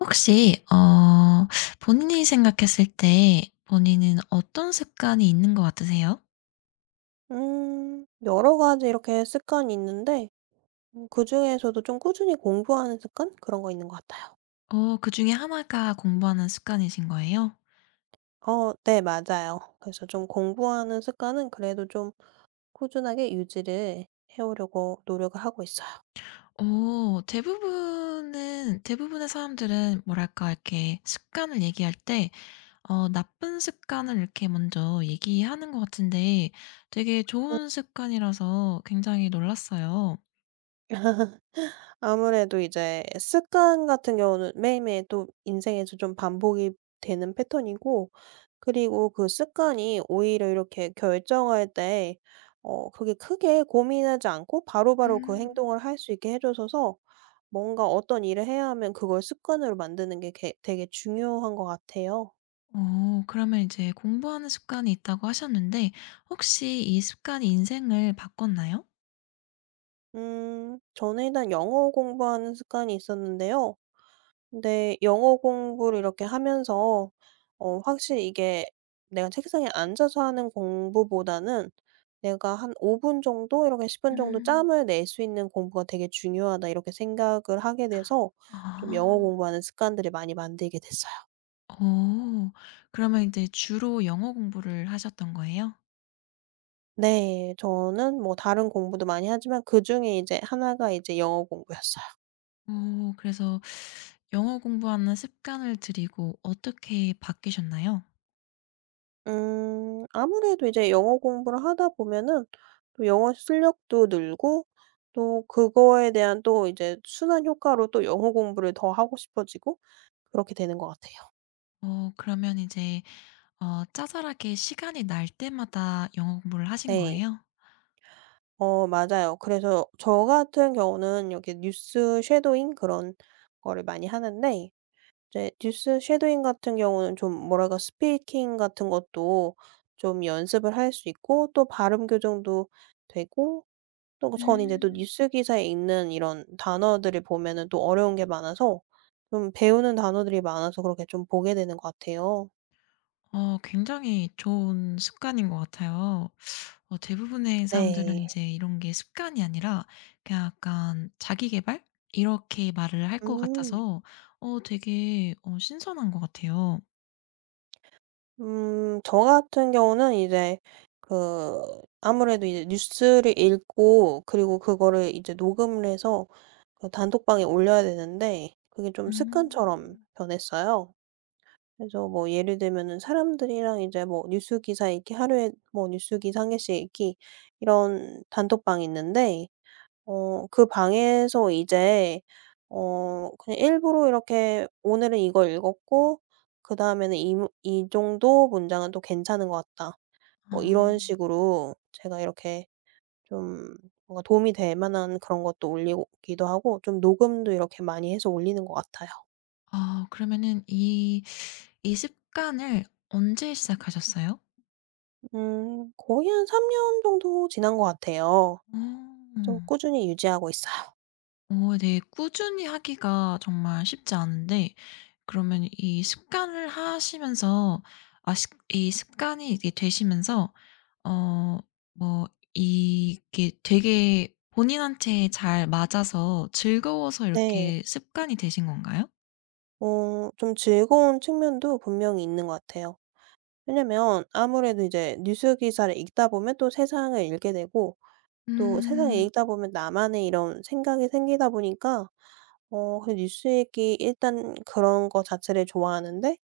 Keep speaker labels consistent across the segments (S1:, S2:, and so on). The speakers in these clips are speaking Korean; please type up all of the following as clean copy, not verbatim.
S1: 혹시 본인이 생각했을 때 본인은 어떤 습관이 있는 것 같으세요?
S2: 여러 가지 이렇게 습관이 있는데 그중에서도 좀 꾸준히 공부하는 습관? 그런 거 있는 것 같아요.
S1: 그중에 하나가 공부하는 습관이신 거예요?
S2: 어 네, 맞아요. 그래서 좀 공부하는 습관은 그래도 좀 꾸준하게 유지를 해 오려고 노력을 하고 있어요.
S1: 어 대부분은 대부분의 사람들은 뭐랄까 이렇게 습관을 얘기할 때 나쁜 습관을 이렇게 먼저 얘기하는 것 같은데 되게 좋은 습관이라서 굉장히 놀랐어요.
S2: 아무래도 이제 습관 같은 경우는 매일매일 또 인생에서 좀 반복이 되는 패턴이고, 그리고 그 습관이 오히려 이렇게 결정할 때 그게 크게 고민하지 않고 바로바로 그
S1: 음.
S2: 행동을 할 수 있게 해줘서, 뭔가 어떤 일을 해야 하면 그걸 습관으로 만드는 게 되게 중요한 것 같아요.
S1: 그러면 이제 공부하는 습관이 있다고 하셨는데 혹시 이 습관이 인생을 바꿨나요?
S2: 저는 일단 영어 공부하는 습관이 있었는데요. 근데 영어 공부를 이렇게 하면서 확실히 이게, 내가 책상에 앉아서 하는 공부보다는 내가 한 5분 정도, 이렇게 10분 정도
S1: 음.
S2: 짬을 낼 수 있는 공부가 되게 중요하다, 이렇게 생각을 하게 돼서 좀
S1: 아.
S2: 영어 공부하는 습관들을 많이 만들게 됐어요.
S1: 어. 그러면 이제 주로 영어 공부를 하셨던 거예요?
S2: 네. 저는 뭐 다른 공부도 많이 하지만 그중에 이제 하나가 이제 영어 공부였어요.
S1: 그래서 영어 공부하는 습관을 들이고 어떻게 바뀌셨나요?
S2: 아무래도 이제 영어 공부를 하다 보면은 또 영어 실력도 늘고, 또 그거에 대한 또 이제 순환 효과로 또 영어 공부를 더 하고 싶어지고, 그렇게 되는 것 같아요.
S1: 그러면 이제 짜잘하게 시간이 날 때마다 영어 공부를 하신
S2: 네.
S1: 거예요?
S2: 어 맞아요. 그래서 저 같은 경우는 여기 뉴스 쉐도잉 그런 거를 많이 하는데, 이제 뉴스 쉐도잉 같은 경우는 좀 뭐랄까, 스피킹 같은 것도 좀 연습을 할 수 있고 또 발음 교정도 되고, 또 그 전이제 또
S1: 음.
S2: 뉴스 기사에 있는 이런 단어들을 보면은 또 어려운 게 많아서 좀 배우는 단어들이 많아서 그렇게 좀 보게 되는 것 같아요.
S1: 굉장히 좋은 습관인 것 같아요. 대부분의 사람들은 이
S2: 네.
S1: 제 이런 게 습관이 아니라 그냥 약간 자기 개발 이렇게 말을 할 것
S2: 음.
S1: 같아서 되게 신선한 것 같아요.
S2: 저 같은 경우는 이제 그 아무래도 이제 뉴스를 읽고, 그리고 그거를 이제 녹음을 해서 그 단톡방에 올려야 되는데 그게 좀 습관처럼
S1: 음.
S2: 변했어요. 그래서 뭐 예를 들면은 사람들이랑 이제 뭐 뉴스 기사 읽기, 하루에 뭐 뉴스 기사 한 개씩 읽기, 이런 단톡방이 있는데 그 방에서 이제 그냥 일부러 이렇게 "오늘은 이걸 읽었고, 그다음에는 이 정도 문장은 또 괜찮은 것 같다." 뭐 이런
S1: 아.
S2: 식으로 제가 이렇게 좀 뭔가 도움이 될 만한 그런 것도 올리고 기도 하고 좀 녹음도 이렇게 많이 해서 올리는 것 같아요.
S1: 아 그러면은 이 습관을 언제 시작하셨어요?
S2: 거의 한 3년 정도 지난 것 같아요.
S1: 어.
S2: 좀 꾸준히 유지하고 있어요.
S1: 어 네. 꾸준히 하기가 정말 쉽지 않은데 그러면 이 습관을 하시면서 아 습 이 습관이 이게 되시면서 어 뭐 이게 되게 본인한테 잘 맞아서 즐거워서
S2: 네.
S1: 이렇게 습관이 되신 건가요?
S2: 어 좀 즐거운 측면도 분명히 있는 것 같아요. 왜냐면 아무래도 이제 뉴스 기사를 읽다 보면 또 세상을 읽게 되고, 또 세상을
S1: 음.
S2: 읽다 보면 나만의 이런 생각이 생기다 보니까 그 뉴스 읽기, 일단 그런 거 자체를 좋아하는데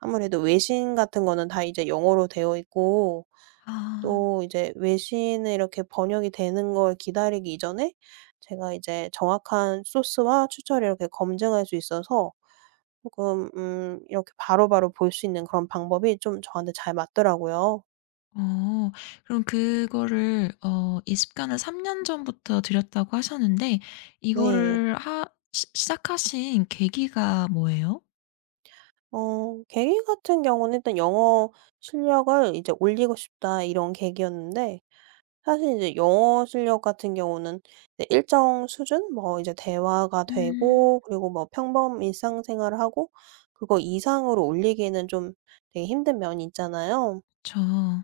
S2: 아무래도 외신 같은 거는 다 이제 영어로 되어 있고,
S1: 아.
S2: 또 이제 외신에 이렇게 번역이 되는 걸 기다리기 이전에 제가 이제 정확한 소스와 추천을 이렇게 검증할 수 있어서 조금 이렇게 바로바로 볼 수 있는 그런 방법이 좀 저한테 잘 맞더라고요.
S1: 어. 그럼 그거를 이 습관을 3년 전부터 들였다고 하셨는데
S2: 네.
S1: 이거를 하 시 시작하신 계기가 뭐예요?
S2: 계기 같은 경우는 일단 '영어 실력을 이제 올리고 싶다.' 이런 계기였는데, 사실 이제 영어 실력 같은 경우는 이제 일정 수준, 뭐 이제 대화가
S1: 음.
S2: 되고 그리고 뭐 평범 일상생활을 하고, 그거 이상으로 올리기에는 좀 되게 힘든 면이 있잖아요.
S1: 저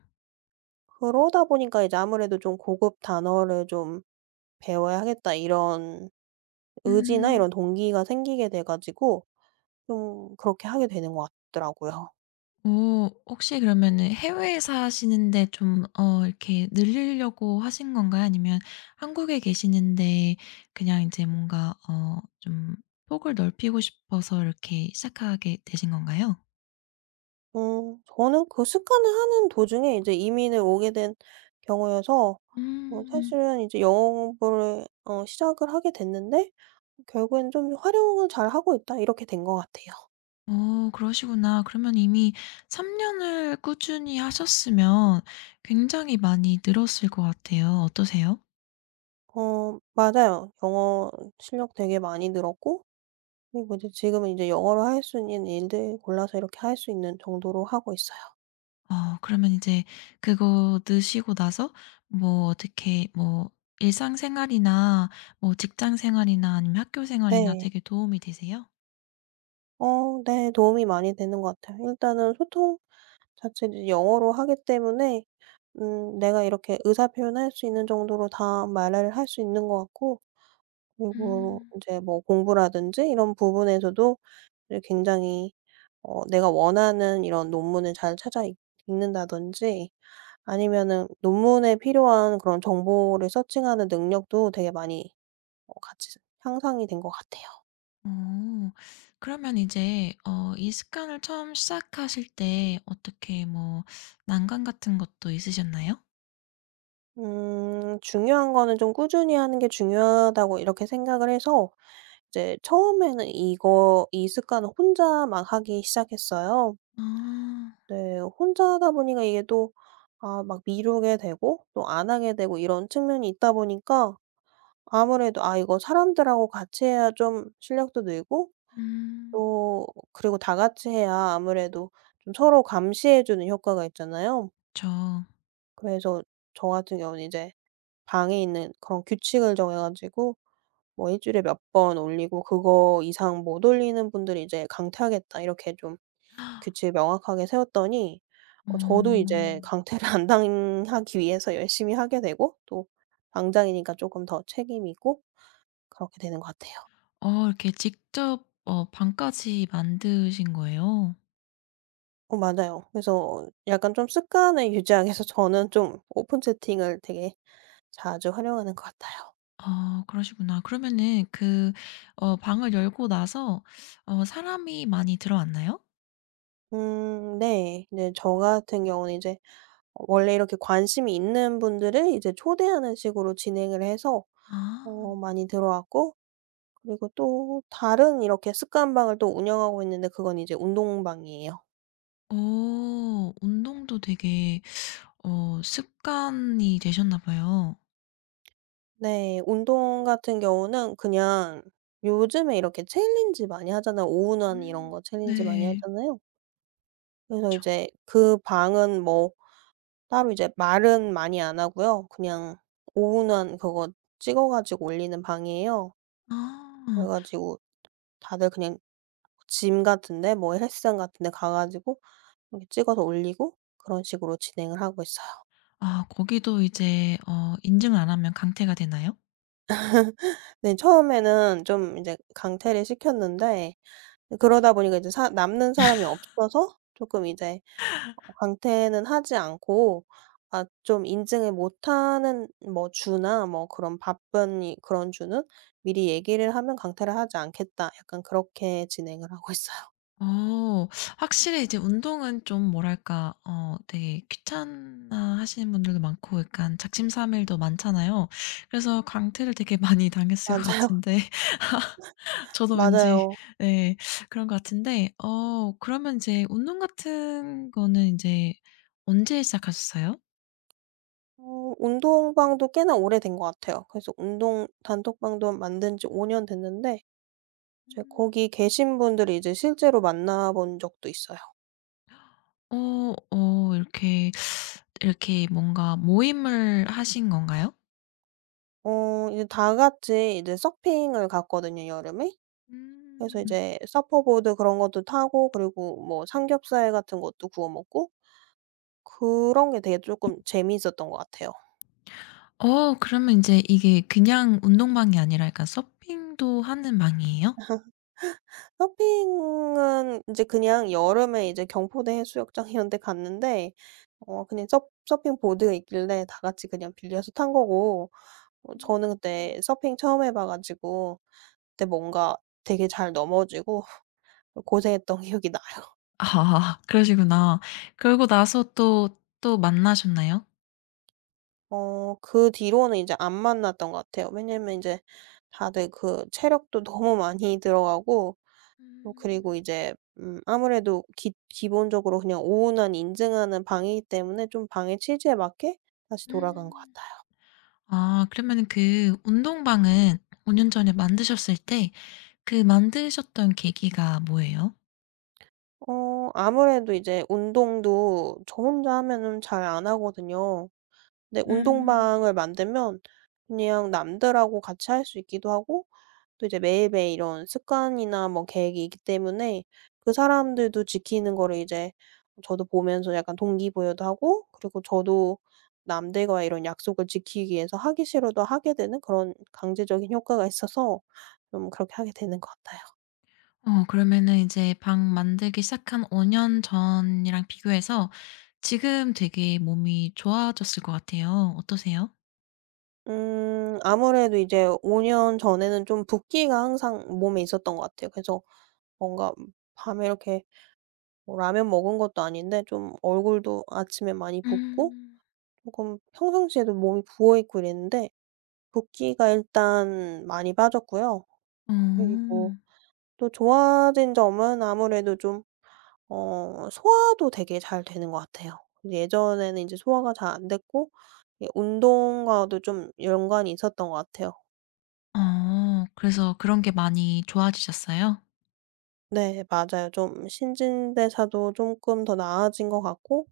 S2: 그러다 보니까 이제 아무래도 좀 '고급 단어를 좀 배워야 하겠다.' 이런 의지나
S1: 음.
S2: 이런 동기가 생기게 돼 가지고 좀 그렇게 하게 되는 것 같더라고요.
S1: 오 혹시 그러면은 해외에 사시는데 좀 이렇게 늘리려고 하신 건가요? 아니면 한국에 계시는데 그냥 이제 뭔가 좀 폭을 넓히고 싶어서 이렇게 시작하게 되신 건가요?
S2: 어 저는 그 습관을 하는 도중에 이제 이민을 오게 된 경우여서
S1: 음.
S2: 사실은 이제 영어 공부를 시작을 하게 됐는데, 결국엔 '좀 활용을 잘하고 있다.' 이렇게 된 것 같아요.
S1: 그러시구나. 그러면 이미 3 년을 꾸준히 하셨으면 굉장히 많이 늘었을 것 같아요. 어떠세요?
S2: 어 맞아요. 영어 실력 되게 많이 늘었고, 그리고 이제 지금은 이제 영어로 할 수 있는 일들 골라서 이렇게 할 수 있는 정도로 하고 있어요.
S1: 그러면 이제 그거 넣으시고 나서 뭐 어떻게 뭐 일상생활이나 뭐 직장생활이나 아니면 학교생활이나
S2: 네.
S1: 되게 도움이 되세요?
S2: 어 네. 도움이 많이 되는 것 같아요. 일단은 소통 자체를 영어로 하기 때문에 내가 이렇게 의사 표현할 수 있는 정도로 다 말을 할 수 있는 것 같고, 그리고
S1: 음.
S2: 이제 뭐 공부라든지 이런 부분에서도 이제 굉장히 내가 원하는 이런 논문을 잘 찾아 읽 읽는다든지, 아니면은 논문에 필요한 그런 정보를 서칭하는 능력도 되게 많이 같이 향상이 된 것 같아요.
S1: 어. 그러면 이제 이 습관을 처음 시작하실 때 어떻게 뭐 난관 같은 것도 있으셨나요?
S2: 중요한 거는 좀 꾸준히 하는 게 중요하다고 이렇게 생각을 해서 이제 처음에는 이거 이 습관을 혼자만 하기 시작했어요.
S1: 아.
S2: 네. 혼자 하다 보니까 이게 또 아 막 미루게 되고 또 안 하게 되고 이런 측면이 있다 보니까 아무래도 '아, 이거 사람들하고 같이 해야 좀 실력도 늘고,
S1: 음.
S2: 또 그리고 다 같이 해야 아무래도 좀 서로 감시해 주는 효과가 있잖아요.'
S1: 그쵸.
S2: 그래서 저 같은 경우는 이제 방에 있는 그런 규칙을 정해 가지고, 뭐 일 주일에 몇 번 올리고 그거 이상 못 올리는 분들이 이제 '강퇴하겠다.' 이렇게 좀 규칙을 명확하게 세웠더니, 어 저도
S1: 어.
S2: 이제 강퇴를 안 당하기 위해서 열심히 하게 되고, 또 당장이니까 쪼끔 더 책임이 있고, 그렇게 되는 것 같아요.
S1: 이렇게 직접 방까지 만드신 거예요?
S2: 어 맞아요. 그래서 약간 좀 습관을 유지하기 위해서 저는 좀 오픈 채팅을 되게 자주 활용하는 것 같아요.
S1: 아 그러시구나. 그러면은 그 방을 열고 나서 사람이 많이 들어왔나요?
S2: 네. 이제 저 같은 경우는 이제 원래 이렇게 관심이 있는 분들을 이제 초대하는 식으로 진행을 해서
S1: 아.
S2: 많이 들어왔고, 그리고 또 다른 이렇게 습관방을 또 운영하고 있는데 그건 이제 운동방이에요.
S1: 오, 운동도 되게 습관이 되셨나 봐요.
S2: 네. 운동 같은 경우는 그냥 요즘에 이렇게 챌린지 많이 하잖아요. 오운환 이런
S1: 음.
S2: 거 챌린지 많이
S1: 네.
S2: 하잖아요. 그래서
S1: 그쵸.
S2: 이제 그 방은 뭐 따로 이제 말은 많이 안 하고요. 그냥 오운환 그거 찍어 가지고 올리는 방이에요. 그래
S1: 아.
S2: 가지고 다들 그냥 짐 같은 데, 뭐 헬스장 같은 데 가 가지고 이렇게 찍어서 올리고 그런 식으로 진행을 하고 있어요.
S1: 아 거기도 이제 인증을 안 하면 강퇴가 되나요?
S2: 네, 처음에는 좀 이제 강퇴를 시켰는데 그러다 보니까 이제 사 남는 사람이 없어서 쪼끔 이제 강퇴는 하지 않고, 아 좀 인증을 못하는 뭐 주나 뭐 그런 바쁜 이 그런 주는 미리 얘기를 하면 "강퇴를 하지 않겠다." 약간 그렇게 진행을 하고 있어요.
S1: 어. 확실히 이제 운동은 좀 뭐랄까 되게 귀찮아하시는 분들도 많고 약간 작심삼일도 많잖아요. 그래서 강퇴를 되게 많이 당했을 것
S2: 맞아요.
S1: 같은데 저도 왠지
S2: 맞아요.
S1: 네 그런 것 같은데 그러면 이제 운동 같은 거는 이제 언제 시작하셨어요?
S2: 어 운동방도 꽤나 오래된 것 같아요. 그래서 운동 단톡방도 만든 지 5년 됐는데, 이제
S1: 음.
S2: 거기 계신 분들을 이제 실제로 만나 본 적도 있어요.
S1: 이렇게 이렇게 뭔가 모임을 하신 건가요?
S2: 어 이제 다 같이 이제 서핑을 갔거든요, 여름에. 그래서
S1: 음.
S2: 이제 서퍼보드 그런 것도 타고, 그리고 뭐 삼겹살 같은 것도 구워 먹고, 그런 게 되게 쪼끔 재미있었던 것 같아요.
S1: 그러면 인제 이게 그냥 운동방이 아니라 약간 서핑도 하는 방이에요?
S2: 서핑은 인제 그냥 여름에 이제 경포대 해수욕장 이런 데 갔는데 그냥 서 서핑보드가 있길래 다 같이 그냥 빌려서 탄 거고, 어 저는
S1: 음.
S2: 그때 서핑 처음 해봐 가지고 그때 뭔가 되게 잘 넘어지고 고생했던 기억이 나요.
S1: 아 그러시구나. 그러고 나서 또, 또 만나셨나요?
S2: 어 그 뒤로는 이제 안 만났던 것 같아요. 왜냐면 이제 다들 그 체력도 너무 많이 들어가고, 또
S1: 음.
S2: 그리고 이제 아무래도 기 기본적으로 그냥 오운환 인증하는 방이기 때문에 좀 방의 취지에 맞게 다시 돌아간 것
S1: 음.
S2: 같아요.
S1: 아 그러면은 그 운동방은 5년 전에 만드셨을 때 그 만드셨던 계기가 뭐예요?
S2: 어 아무래도 이제 운동도 저 혼자 하면은 잘 안 하거든요. 네.
S1: 음.
S2: 운동방을 만들면 그냥 남들하고 같이 할 수 있기도 하고, 또 이제 매일매일 이런 습관이나 뭐 계획이 있기 때문에 그 사람들도 지키는 거를 이제 저도 보면서 약간 동기부여도 하고, 그리고 저도 남들과 이런 약속을 지키기 위해서 하기 싫어도 하게 되는 그런 강제적인 효과가 있어서 좀 그렇게 하게 되는 것 같아요.
S1: 그러면은 이제 방 만들기 시작한 5년 전이랑 비교해서 지금 되게 몸이 좋아졌을 것 같아요. 어떠세요?
S2: 아무래도 이제 5년 전에는 좀 붓기가 항상 몸에 있었던 것 같아요. 그래서 뭔가 밤에 이렇게 뭐 라면 먹은 것도 아닌데 좀 얼굴도 아침에 많이 붓고,
S1: 음.
S2: 조금 평상시에도 몸이 부어 있고 이랬는데, 붓기가 일단 많이 빠졌고요.
S1: 어.
S2: 그리고 또 좋아진 점은 아무래도 좀 소화도 되게 잘 되는 것 같아요. 예전에는 이제 소화가 잘 안 됐고, 이 운동과도 좀 연관이 있었던 것 같아요.
S1: 어. 그래서 그런 게 많이 좋아지셨어요?
S2: 네 맞아요. 좀 신진대사도 쪼끔 더 나아진 것 같고,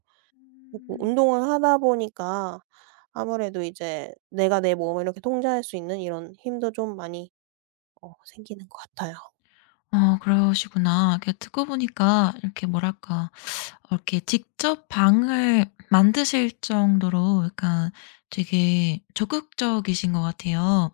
S2: 그리고
S1: 음.
S2: 운동을 하다 보니까 아무래도 이제 내가 내 몸을 이렇게 통제할 수 있는 이런 힘도 좀 많이 생기는 것 같아요.
S1: 그러시구나. 이렇게 듣고 보니까 이렇게 뭐랄까 이렇게 직접 방을 만드실 정도로 약간 되게 적극적이신 것 같아요.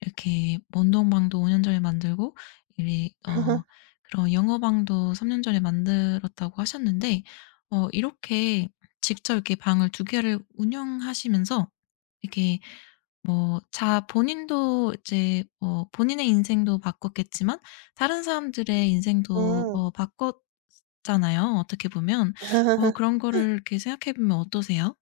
S1: 이렇게 원동방도 5년 전에 만들고 이어 그런 영어방도 3년 전에 만들었다고 하셨는데 이렇게 직접 이렇게 방을 두 개를 운영하시면서 이렇게 뭐 자 본인도 이제 뭐 본인의 인생도 바꿨겠지만 다른 사람들의 인생도
S2: 음.
S1: 바꿨잖아요, 어떻게 보면. 그런 거를 이렇게 생각해 보면 어떠세요?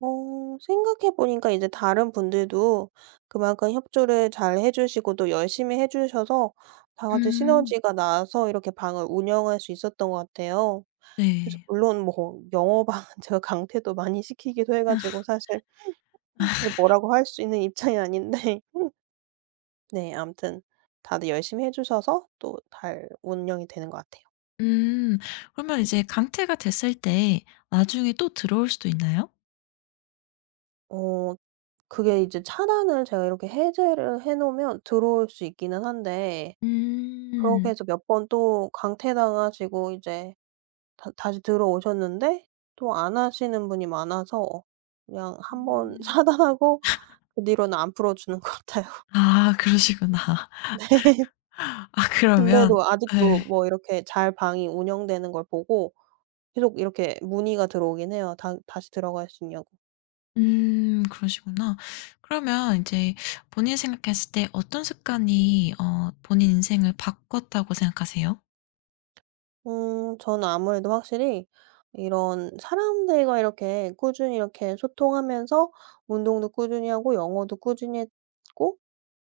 S2: 어 생각해 보니까 이제 다른 분들도 그만큼 협조를 잘 해 주시고 또 열심히 해 주셔서, 다 같이
S1: 음.
S2: 시너지가 나서 이렇게 방을 운영할 수 있었던 것 같아요. 그래서
S1: 네.
S2: 물론 뭐 영어방은 제가 강퇴도 많이 시키기도 해 가지고 사실 뭐라고 할 수 있는 입장이 아닌데, 네, 아무튼 다들 열심히 해 주셔서 또 잘 운영이 되는 것 같아요.
S1: 음. 그러면 이제 강퇴가 됐을 때 나중에 또 들어올 수도 있나요?
S2: 어 그게 이제 차단을 제가 이렇게 해제를 해 놓으면 들어올 수 있기는 한데, 그렇게
S1: 음.
S2: 해서 몇 번 또 강퇴당하시고 이제 다 다시 들어오셨는데 또 안 하시는 분이 많아서 그냥 한번
S1: 음.
S2: 차단하고 그 뒤로는 안 풀어주는 것 같아요.
S1: 아 그러시구나. 아 그러면
S2: 근데도
S1: 예.
S2: 아직도 뭐 이렇게 잘 방이 운영되는 걸 보고 계속 이렇게 문의가 들어오긴 해요. 다 다시 들어갈 수 있냐고.
S1: 그러시구나. 그러면 이제 본인이 생각했을 때 어떤 습관이 본인 인생을 바꿨다고 생각하세요?
S2: 저는 아무래도 확실히 이런 사람들과 이렇게 꾸준히 이렇게 소통하면서 운동도 꾸준히 하고 영어도 꾸준히 했고,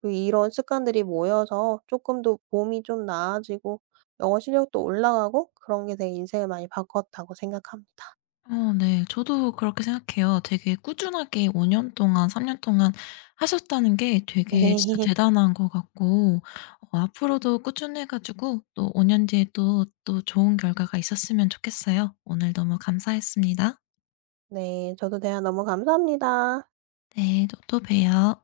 S2: 그리고 이런 습관들이 모여서 조금 더 몸이 좀 나아지고, 영어 실력도 올라가고, 그런 게 제 인생을 많이 바꿨다고 생각합니다.
S1: 어 네. 저도 그렇게 생각해요. 되게 꾸준하게 5년 동안 3년 동안 하셨다는 게 되게 진짜
S2: 네.
S1: 대단한 것 같고 앞으로도 꾸준해 가지고 또 5년 뒤에 또, 또 좋은 결과가 있었으면 좋겠어요. 오늘 너무 감사했습니다.
S2: 네. 저도 대화 너무 감사합니다.
S1: 네. 또, 또 봬요.